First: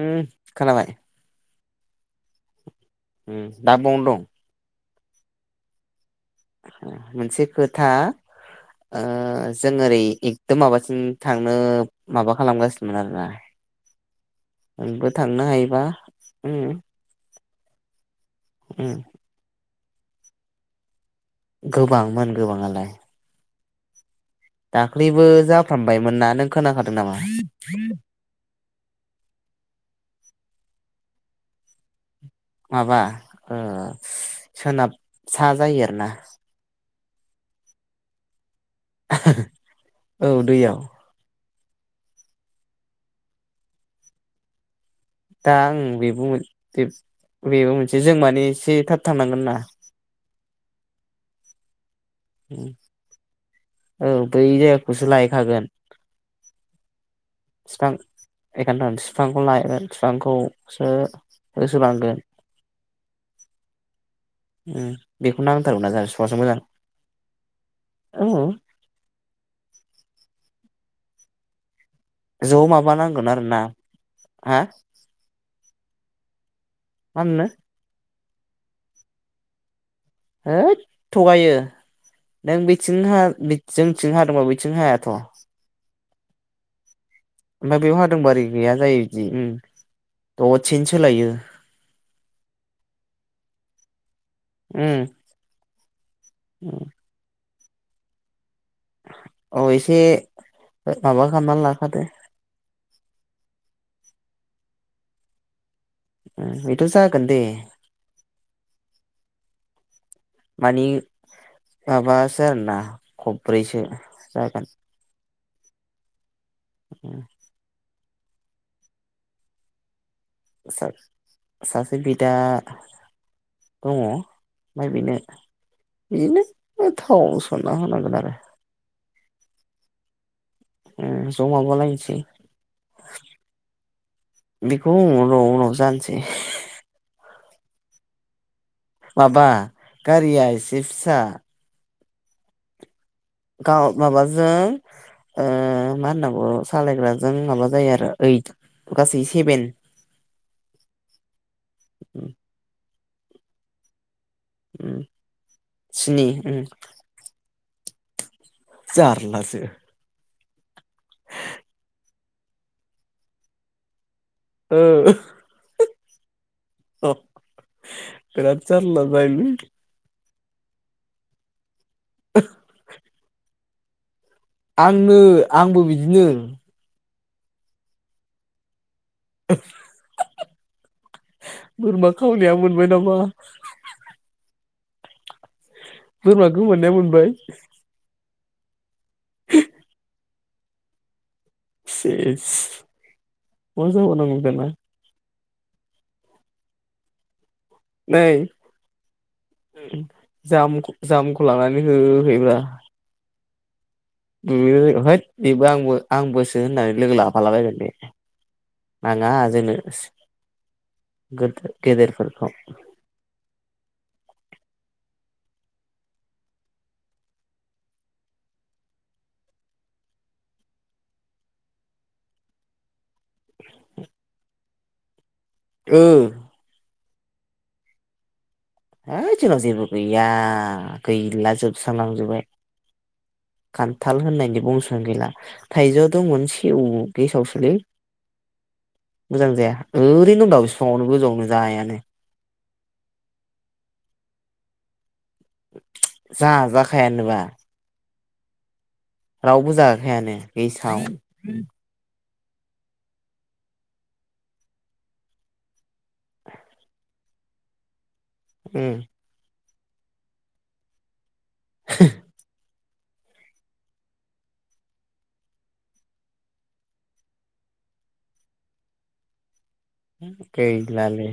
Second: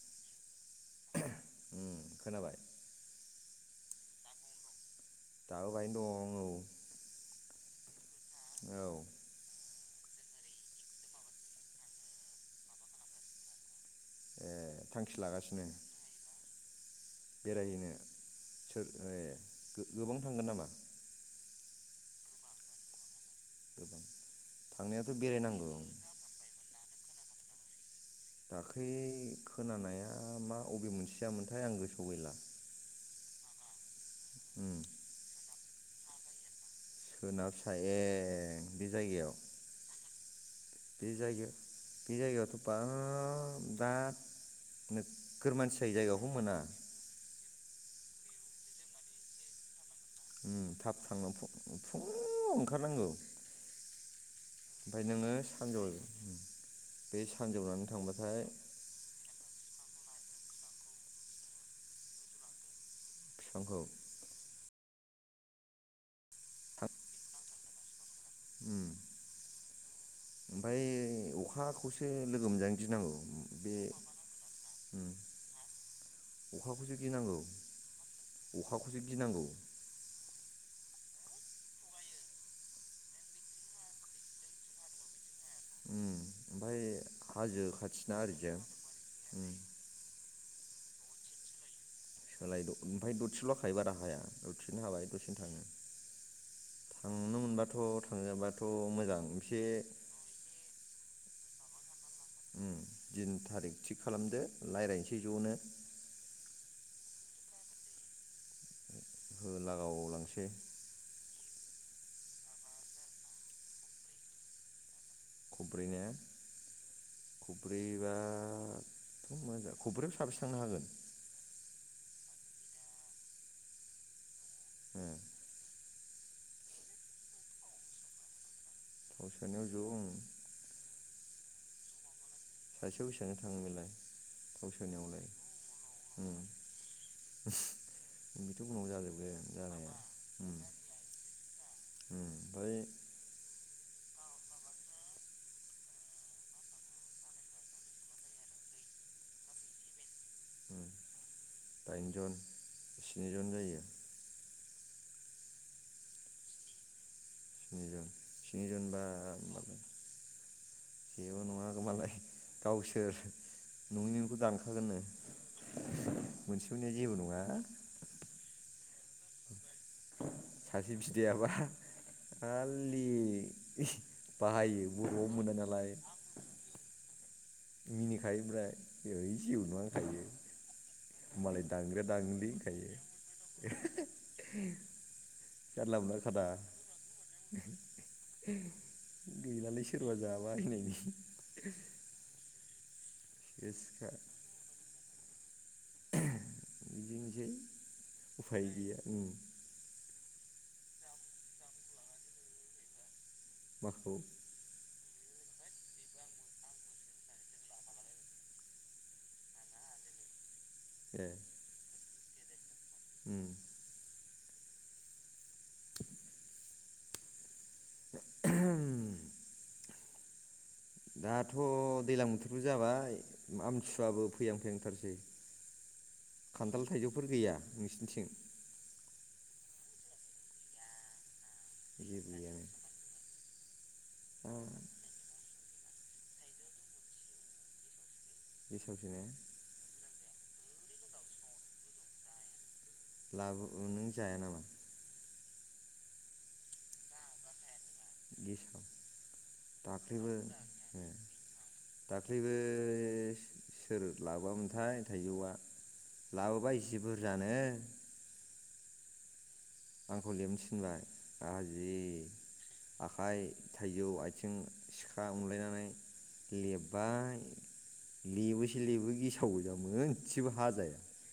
उम खोनाबाय उम खोनाबाय उम दा बावनो दं दाबो बायनो दं मोनसे खोथा दं औ ओ जों ओरै एकदम माबासिम थांनो माबा खालामगासिनोमोन आरोना ए नोंबो थांखि थांनो लागासिनो हायोबा उम बेरायहैनो सोर उम ए गो गोबां थांगोन नामा गोबांमोन गोबाङालाय गोबां थांनायाथ' दाख्लैबो बेरायनांगौ जाफ्रामबायमोन ना नों खोनाखादों नामा दाख्लै खोनानाया मा अबे मोनसेया मोनथाय आं गोसोआव गैला माबा ओ उम सोनाब सा जायो आरोना सोनाब सा ए औ दैयाव बे जायगायाव थ' बाब दा नोगोर दा आं मानसि जायो बेबो जायगाखौनो मोना बेबो मोनसे जों माने एसे थाब थांनांगोन ना उम थाब थांनो फ फुुंआव ओंखारनांगौ औ बै ओमफाय जायगाखौसो नोङो लायैखागोन सानजौ बे सानजौनानै बिफां थांबाथाय एखौथन बिफांखौ लागोन। बिफांखौसो होसो बांगोन। बिफांखौ। उम बेखौनो नांथारगौ ना जोंहा बिफांआसो मोजां। ओं। उम ओमफाय अखा खौसो एसे लोगो ज' मोनजानो गिनांगौ माबानांगोन उम आरोना बे हा उम। अखाखौसो मा गिनांगौ। होनो अखाखौसो गिनांगौ। हैद थगायो नों बेथिं हा बेथि जोंथि हादोंब बेथिं हायाथ'। ओ ओमफ्राय। ओमफ्राय बेयाव हादोंबारि गैया जायो बिदि उम ओ। द सेनो सोलायो। सोलाय ओमफ्राय दरसेल'खायो बारा हाया दरसेनो उम हाबाय दरसेनो थाङो। थांनो मोनबाथ। थ' थाङोबा। थ' मोजां एसे। माबा खामना लाखादो। उ दिन थारिख थिग खालामदो रायज्लायसै ज'नो। बेद' जागोन दे। होलागावावलांसै। मानि माबासो आरोना खब्रैसो जागोन। खब्रैनो। उम खब्रै। मा खब्रै। सासे बिदा। दङ। माय ओ बिनो। बेनो थाव सनना होनांगोन आरो। फाव सानायाव जओ। उ जमाबा लायसै। सासेयाव बेसेबां थाङो बेलाय बेखौ गावसोरनिवावलाय। [inaudible] उनाव उनाव जानोसै माबा गारिया एसि फिसा। ओमफ्राय‌। गाव माबाजों ओ मा होनना बौ सालायग्राजों माबा जायो आरो ओइट गासै सेभेन। बाइजन। स्निजन जायो। उ स्नि उ। निजां। स्निजन बा माबो। जेबो नङाखोमालाय गावसोर न'नि। दानखागोननो। मोनसेफोरनिया अ जेबो नङा बिराद जारला बाइलै सासे बिदायाबा खालि [unintelligible] आंनो बर'आव मोना आंबो बिदिनो मिनिखायोओमफ्राय ओइ जेबोनङा हुनखायो मालाय दानग्रो बोरमा दानलै खावनाया मोनबाय नामा होनखायो जानला मोनला खाना बोरमा गोमानाया मोनबाय गैलालै सोरबा जाबायहोननायनि सेस मा सेसखा जाबावनांगौ दाना बिदिनिसै नै उफाय गैया ओं जाम जाम्खौ लानानै होहैब्रा माखौ उहइत बेबो आंबो आंबोसो होननानै लोगो लाफालाबायबायलै मानो आङा जोंनो ए गोद गदेरफोर थ उम [unintelligible] दाथ' दैलां बोथोरबो जाबाय आमथिसुवाबो फैहां फैहांथारसै ओ खान्थाल थायजौ फोर गैया नोंसिनिथिं हेय जोना जेबो गैया गैला जेबो जोबस्रांलांजोबबाय गैयानो खान्थाल जा होननायनि बंस आनो गैला थाइजौ दंमोन सेव गेसावसोलै। मोजां जाया [unintelligible] ओरैनो दं बिफाङावनो गोजावनो जायानो। लाबो ओ नों जाया नामा? जा जाखायानोबा। [unintelligible] रावबो दाख्लैबो जायाखायानो ए गेसाव। दाख्लैबो सोर लाबोआमोनथाय थाइजौआ लाबोबा इसे बुरजानो। ओम आंखौ लेबनो थिनबाय। आंहा जि [unintelligible] आखाइ थाइजौ आथिं सिखा अनलायनानै लेबबाय लेबोसो लेबो गेसाव। मोनसेबो हा जाया। गैलालै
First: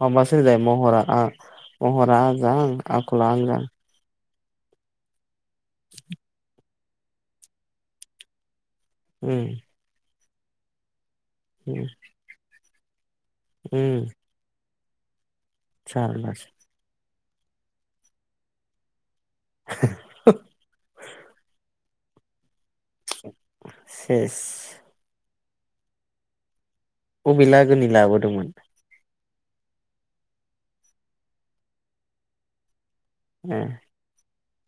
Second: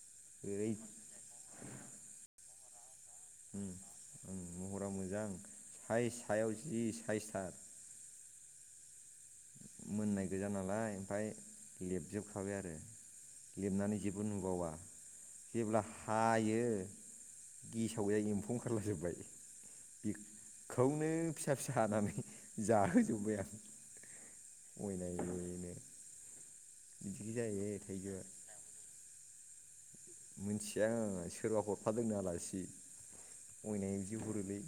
माबासो जाय महरा महरा आजां। आख ला आजां। उम महरा मोजां। साय सायाव जि साइसथार। ओम मोननाय गोजा नालाय। फाय उम लेबजोबखाबाय आरो। लिरनानै उम जेबो नुबावा। जेब्ला जारलासो हायो। गेसाव गोजा एम्फौ ओंखारलाजोबबाय। बेखौनो फिसा फिसा। हानानै जाहो सेस। नुनायलसो बबे लागोनि लाबोदोंमोन। मिथिया सोरबा हरफादोंनो आलासि। ए अयनाय बिदि हरोलै।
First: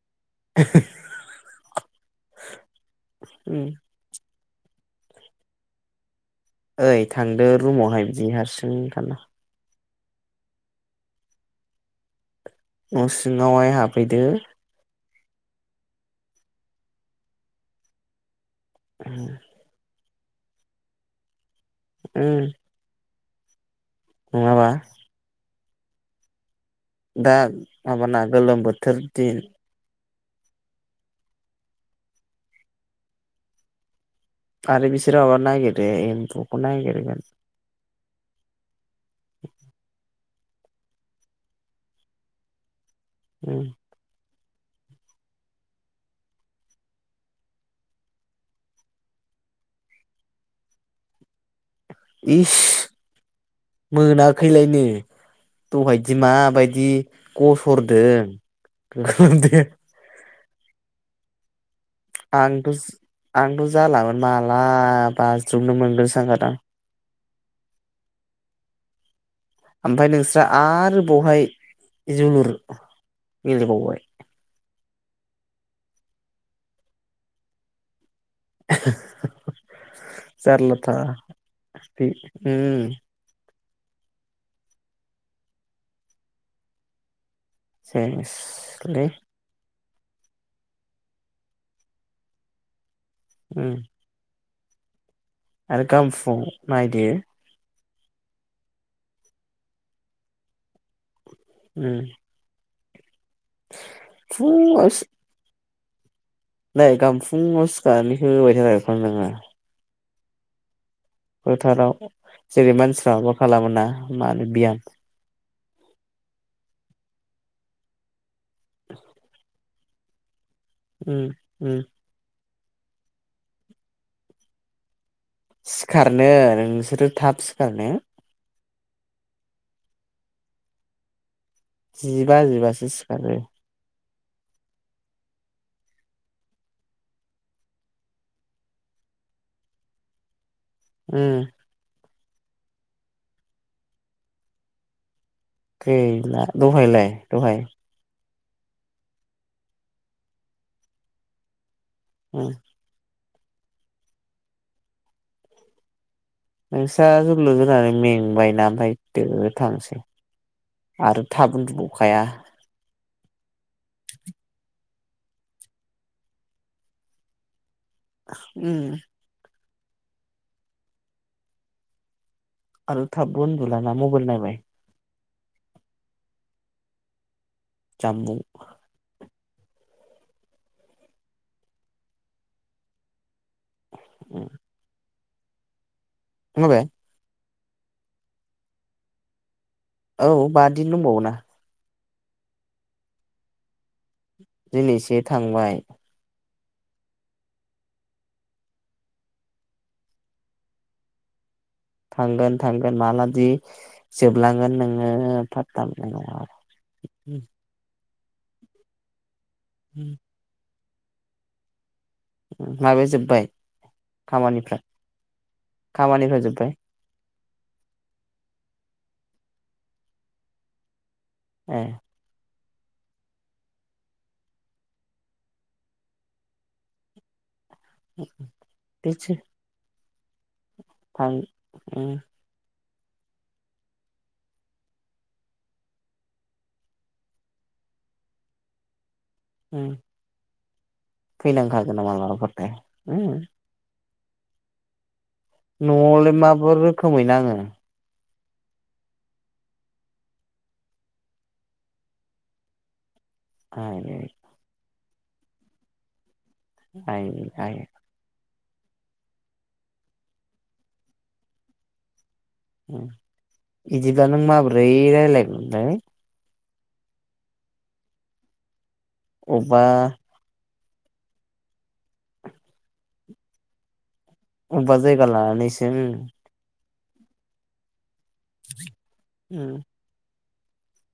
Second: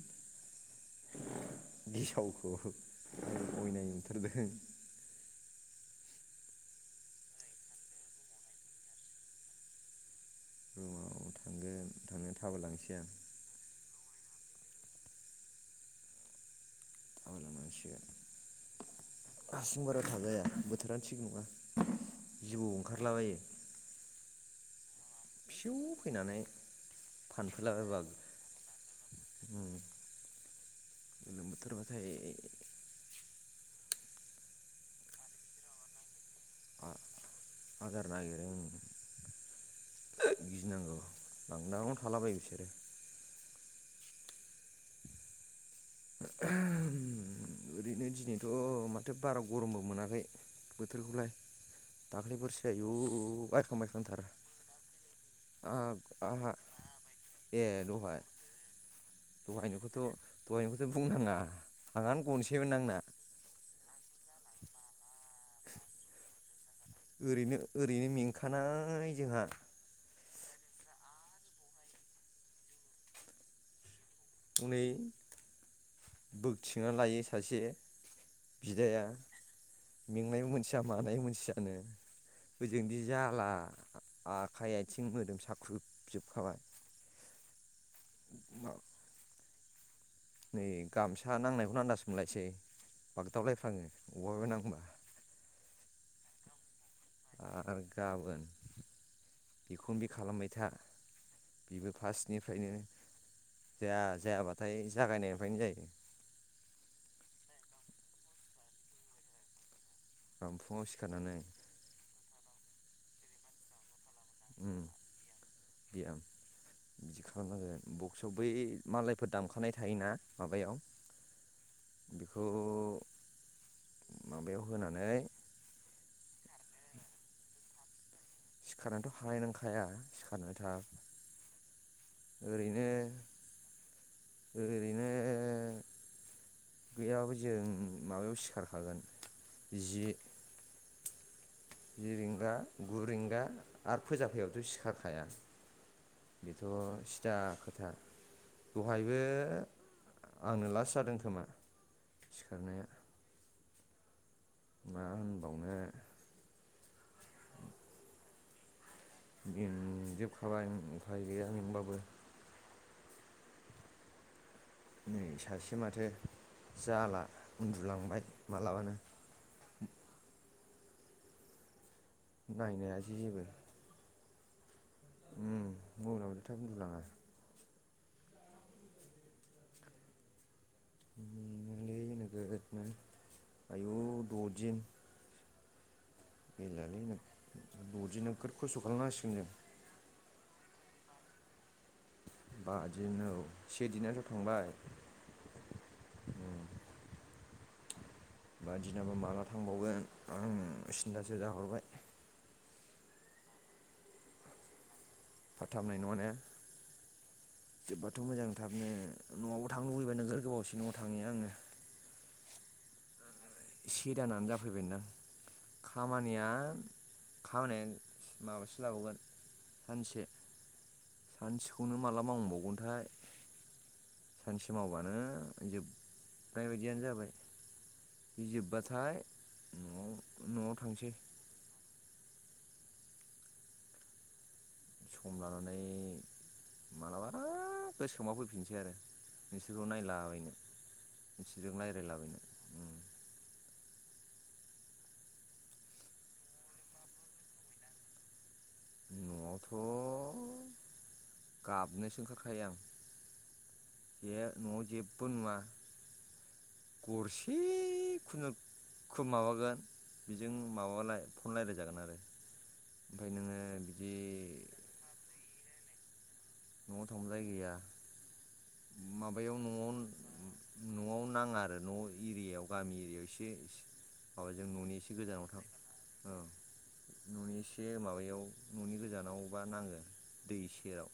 गिसावखौ उम अयनाय नुथारदों। ओइ थांदो रुमावहाय बिदि हारसिंं था रुमाव थांगोन थां न सिङावहाय हाबफैदो [unintelligible] हारसिं बारा [unintelligible] थाजाया बोथोरानो थिग नंङा जिबौआव ओंखारलाबायो नंङाबा सिउ फैनानै दा फानफैलाबायबा माबाना गोलोम बोथोर दिन गोलोम बोथोर बाथाय आरो बिसोरो माबा नागिरो एमबु नागिरगोन आदार नागिरो गिनांगौ लांदांआवनो थालाबायो बिसोरो [unintelligible] ओम ओरैनो दिनैथ माथो बारा गरमबो मोनाखै बोथोरखौलाय इस दाख्लैफोरसो आयु बायखां बायखांथार मोनाखैलायनो दहायदि आंहा माबायदि ए दहाय गसरदों गोदो [unintelligible] [unintelligible] ' बुंनाङा आंहानो गनोसैमोन आंदस आंना आंदस [unintelligible] जालाोन माला बाज्रुमनो मोनगोनसो सानखादां। ओरैनो ओरैनो मेंखानाय जोंहा ओमफफ्राय नोंस्रा आरो बावहाय जोलुर गेलेबावबाय हनै बोगथिंना लायो सासे बिदाया मेंनाय मोनथिया जारलाथार मानाय मोनसियानो बे उम ओजोंदि जाला आखाइ आथिं मोदोम साख्रुबजोबखाबाय सेसलै नै गामसा नांनायखौनो आन्दास मोनलायसै उम बागदावलायफङो अबावहाबाय नांगौ [unintelligible] [inaudible] आरो गाम फुं नायदो आरो गाबोन बेखौनो बे खालामबाय था बिबो उम फार्स्टनिफ्रायनो जाया जायाबाथाय फुङाव जागायनायनिफ्रायनो जायो नै गामफुाव सिखारनानै [unintelligible] गाबोन फुंआव [unintelligible] फोथाराव [unintelligible] जेरै मानसिफ्राबो खालामोना मा होनो बियाम बेयाम बिदि खालामनांगोन औ। बै मालायफोर दामखानाय थायोना माबायाव उम उम खौ माबायाव होनानै सिखारनो नोंसोरो थाब सिखारनो सिखारनानैथ' हानायनांखाया सिखारनानै थ' जिबा जिबासो सिखारो ओरैनो गैयाबाबो जों माबायाव सिखारखागोन जि उम जि रिंगा गुरिंगा आरो फोजा फैबाबोथ' सिखारखाया गैला बेथ' दहायलाय सिदा दहाय खोथा दहायबो आंनो लास जादों खोमा? सिखारनाया। मा होनबावनो आरो नोंसा जोलुर जोनानै मेंबायना ओमफ्राय दो थांसै मेंजोबखाबाय उफाय आरो गैया थाब मेंबाबो ऊन्दुबावखाया [inaudible] नै सासे माथो जाला। उन्दुलांबाय मालाबानो उम नायनो आरो थाबबो उन्दुलाना मबाइल नायबाय [inaudible] हम मोनायावबो थाब उन्दुलाङा। जामबुं उम लै नोगोद नो आयु द'दिन खोनाबाय गैलालैनो द'दिन नोखोर खस्त' खालामनांसिगोन जों। औ बादिन दंबाववोना। बा दिन औ। से दिनाथ' थांबाय दिनैसे थांबाय। बादिनाबा माला थांबावगोन आं सिन्थासो जाहरबाय। थांगोन थांगोन मालादि जोबलांगोन नों? नों पात्ता मोननाय नङा आरो थ' मोजांथाबनो। न'आवबो थानो लैबाय नोगोर गोबावसिनमोन। थांनि आङो माबाया जोब्बाय? से दानानै खामानिफ्रा जाफैबायदां खामानिफ्रा खामानिया जोब्बाय खामानिया माबासो लाबावगोन सानसे ए सानसेखौनो माला मावबावगोन? नाथाय सानसे मावबानो जोबनाय बायदियानो जाबाय। इजोबबाथाय बेसो न'आव न' थां उम सम लानानै माब्लाबा गोसोखांबा फैफिनसै आरो नोंसोरखौ उम नायलाबायनो नोंसोरजों फैनांखागोन ना रायलायलाबायनो मालाबाफोरथाय उम न'आवलाय माबोर रोखोमै नाङो न'आवथ' गाबनोसो ओंखारखायो आं ओ बे नआव जेबो नुवा आयै गरसे आयै खुनो खुब माबागोन बेजों माबालाय फन रायलाय जागोन आरो ओम ओमफ्राय नोङो बिदि इदिबा नों माब्रै रायलाय दै न'आव थांब्लालाय गैया माबायाव अबबा न'अन न'आव नाङा आरो न' एरियायाव गामि एरियायाव एसे माबाजों न'नि मबेबा एसे जायगा गोजानाव थां लानानै इसे हो ओं ननि इसे माबाय याव न'नि गोजानावबा उम नाङो दै सेराव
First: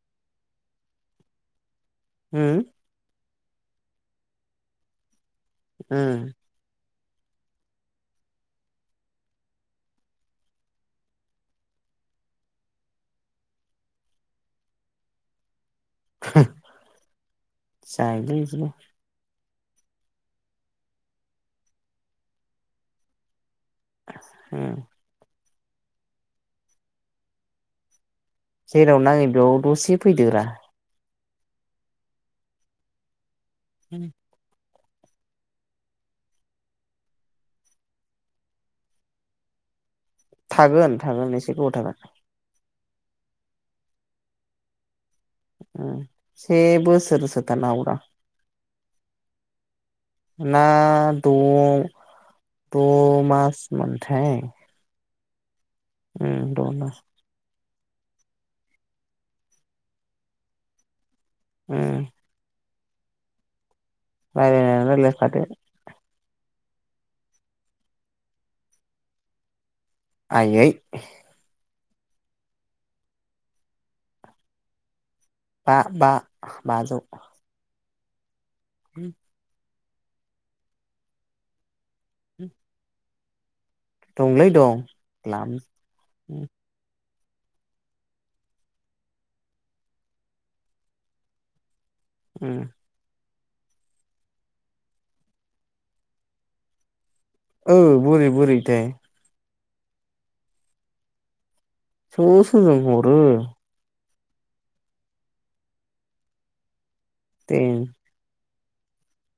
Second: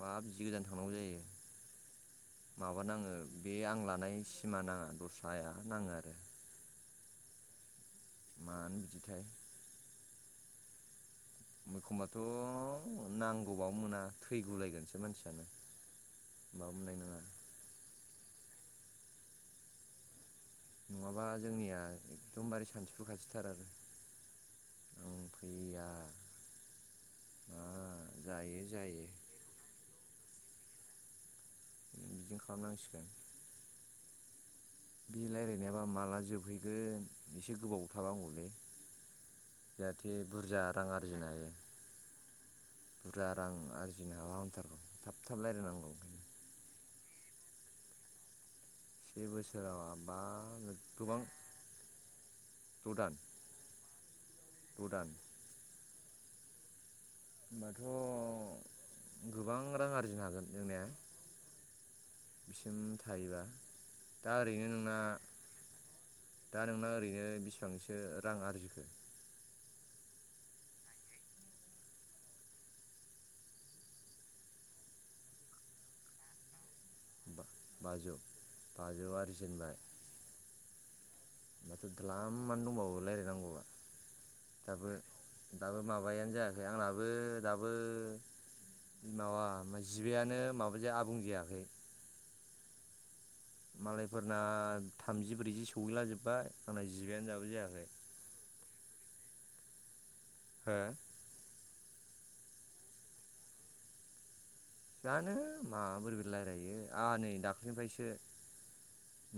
मा बिदि गोजान थांनांगौ जायो उम माबानाङो बे आं लानाय सिमा नाङा दस आया नाङो आरो उम मानो बिदिथाय एखमबाथ' नांगौबाबो मोना थैगुलायगोनसै मानसियानो होमबाबो मोननाय [unintelligible] नङा जायोलै बिदिनो नङाबा जोंनिया एकदमबारे सानसिफु खाथिथार आरो होम आं फैया ओ जेराव नाङै बेयाव दसे फैदो रा। ओम बिदिनो खालामनांसिगोन। उम बे रायलायनायाबा माला जोबहैगोन एसे गोबाव थाबा हामगौमोनलै। थागोन थागोन एसे गोबाव थागोन। बुरजा रां आरजिनो हाबा हामथारगौ। थाब थाब रायज्लायनांगौ ओंखायनो से बोसो रसो थानो हागौ दां। से बोसोराव आ ना द' द' दान द'मास मोनथाय। द' दान उम द'ना होनोबाथ' गोबां रां आरजिनो हागोन जोंने? उम सिम थायोबा? दा ओरैनो रायलायनाया नोंना रायलायखादो। दा नोंना ओरैनो बिसिबांसो रां आरजिखो? आयै बा बा। बाजौ। बाजौ। बा-बाजौ उम बाजौआरजि जेनबाय। ग्लाम मानो दंबावो लाइराय नांगौआ। दंलै दं दाबो द्लाम दाबो माबायानो जायाखै आंना दाबो दाबो माबा मा जिबायानो माबा जाया आबुं जायाखै। उम मालायफोरना थामजि ब्रैजि सौहैलाजोबबाय आंना जि ओ बोरै बोरैथाय? हो? [unintelligible] जानो माबोरैबोरै लायरायो? आ नै देन दाख्लैनिफ्रायसो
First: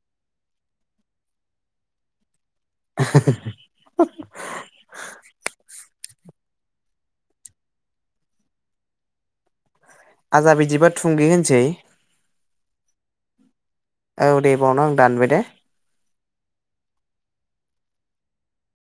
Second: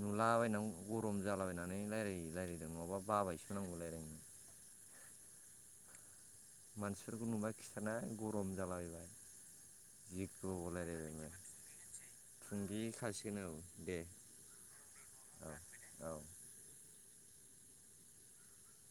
नुलाबायनांगौ गरम जालाबायनानै रायलायै रायलायो नङाबा बाबायसो मोन लायरायनो। मानसिफोरखौ नुबा खिथाना गरम जालाबायबाय। जि आजा बिदिबा थुंगे होनोसै? थुंगि खासिगोन औ दे औ दे बेावनो आं दानबाय दे औ औ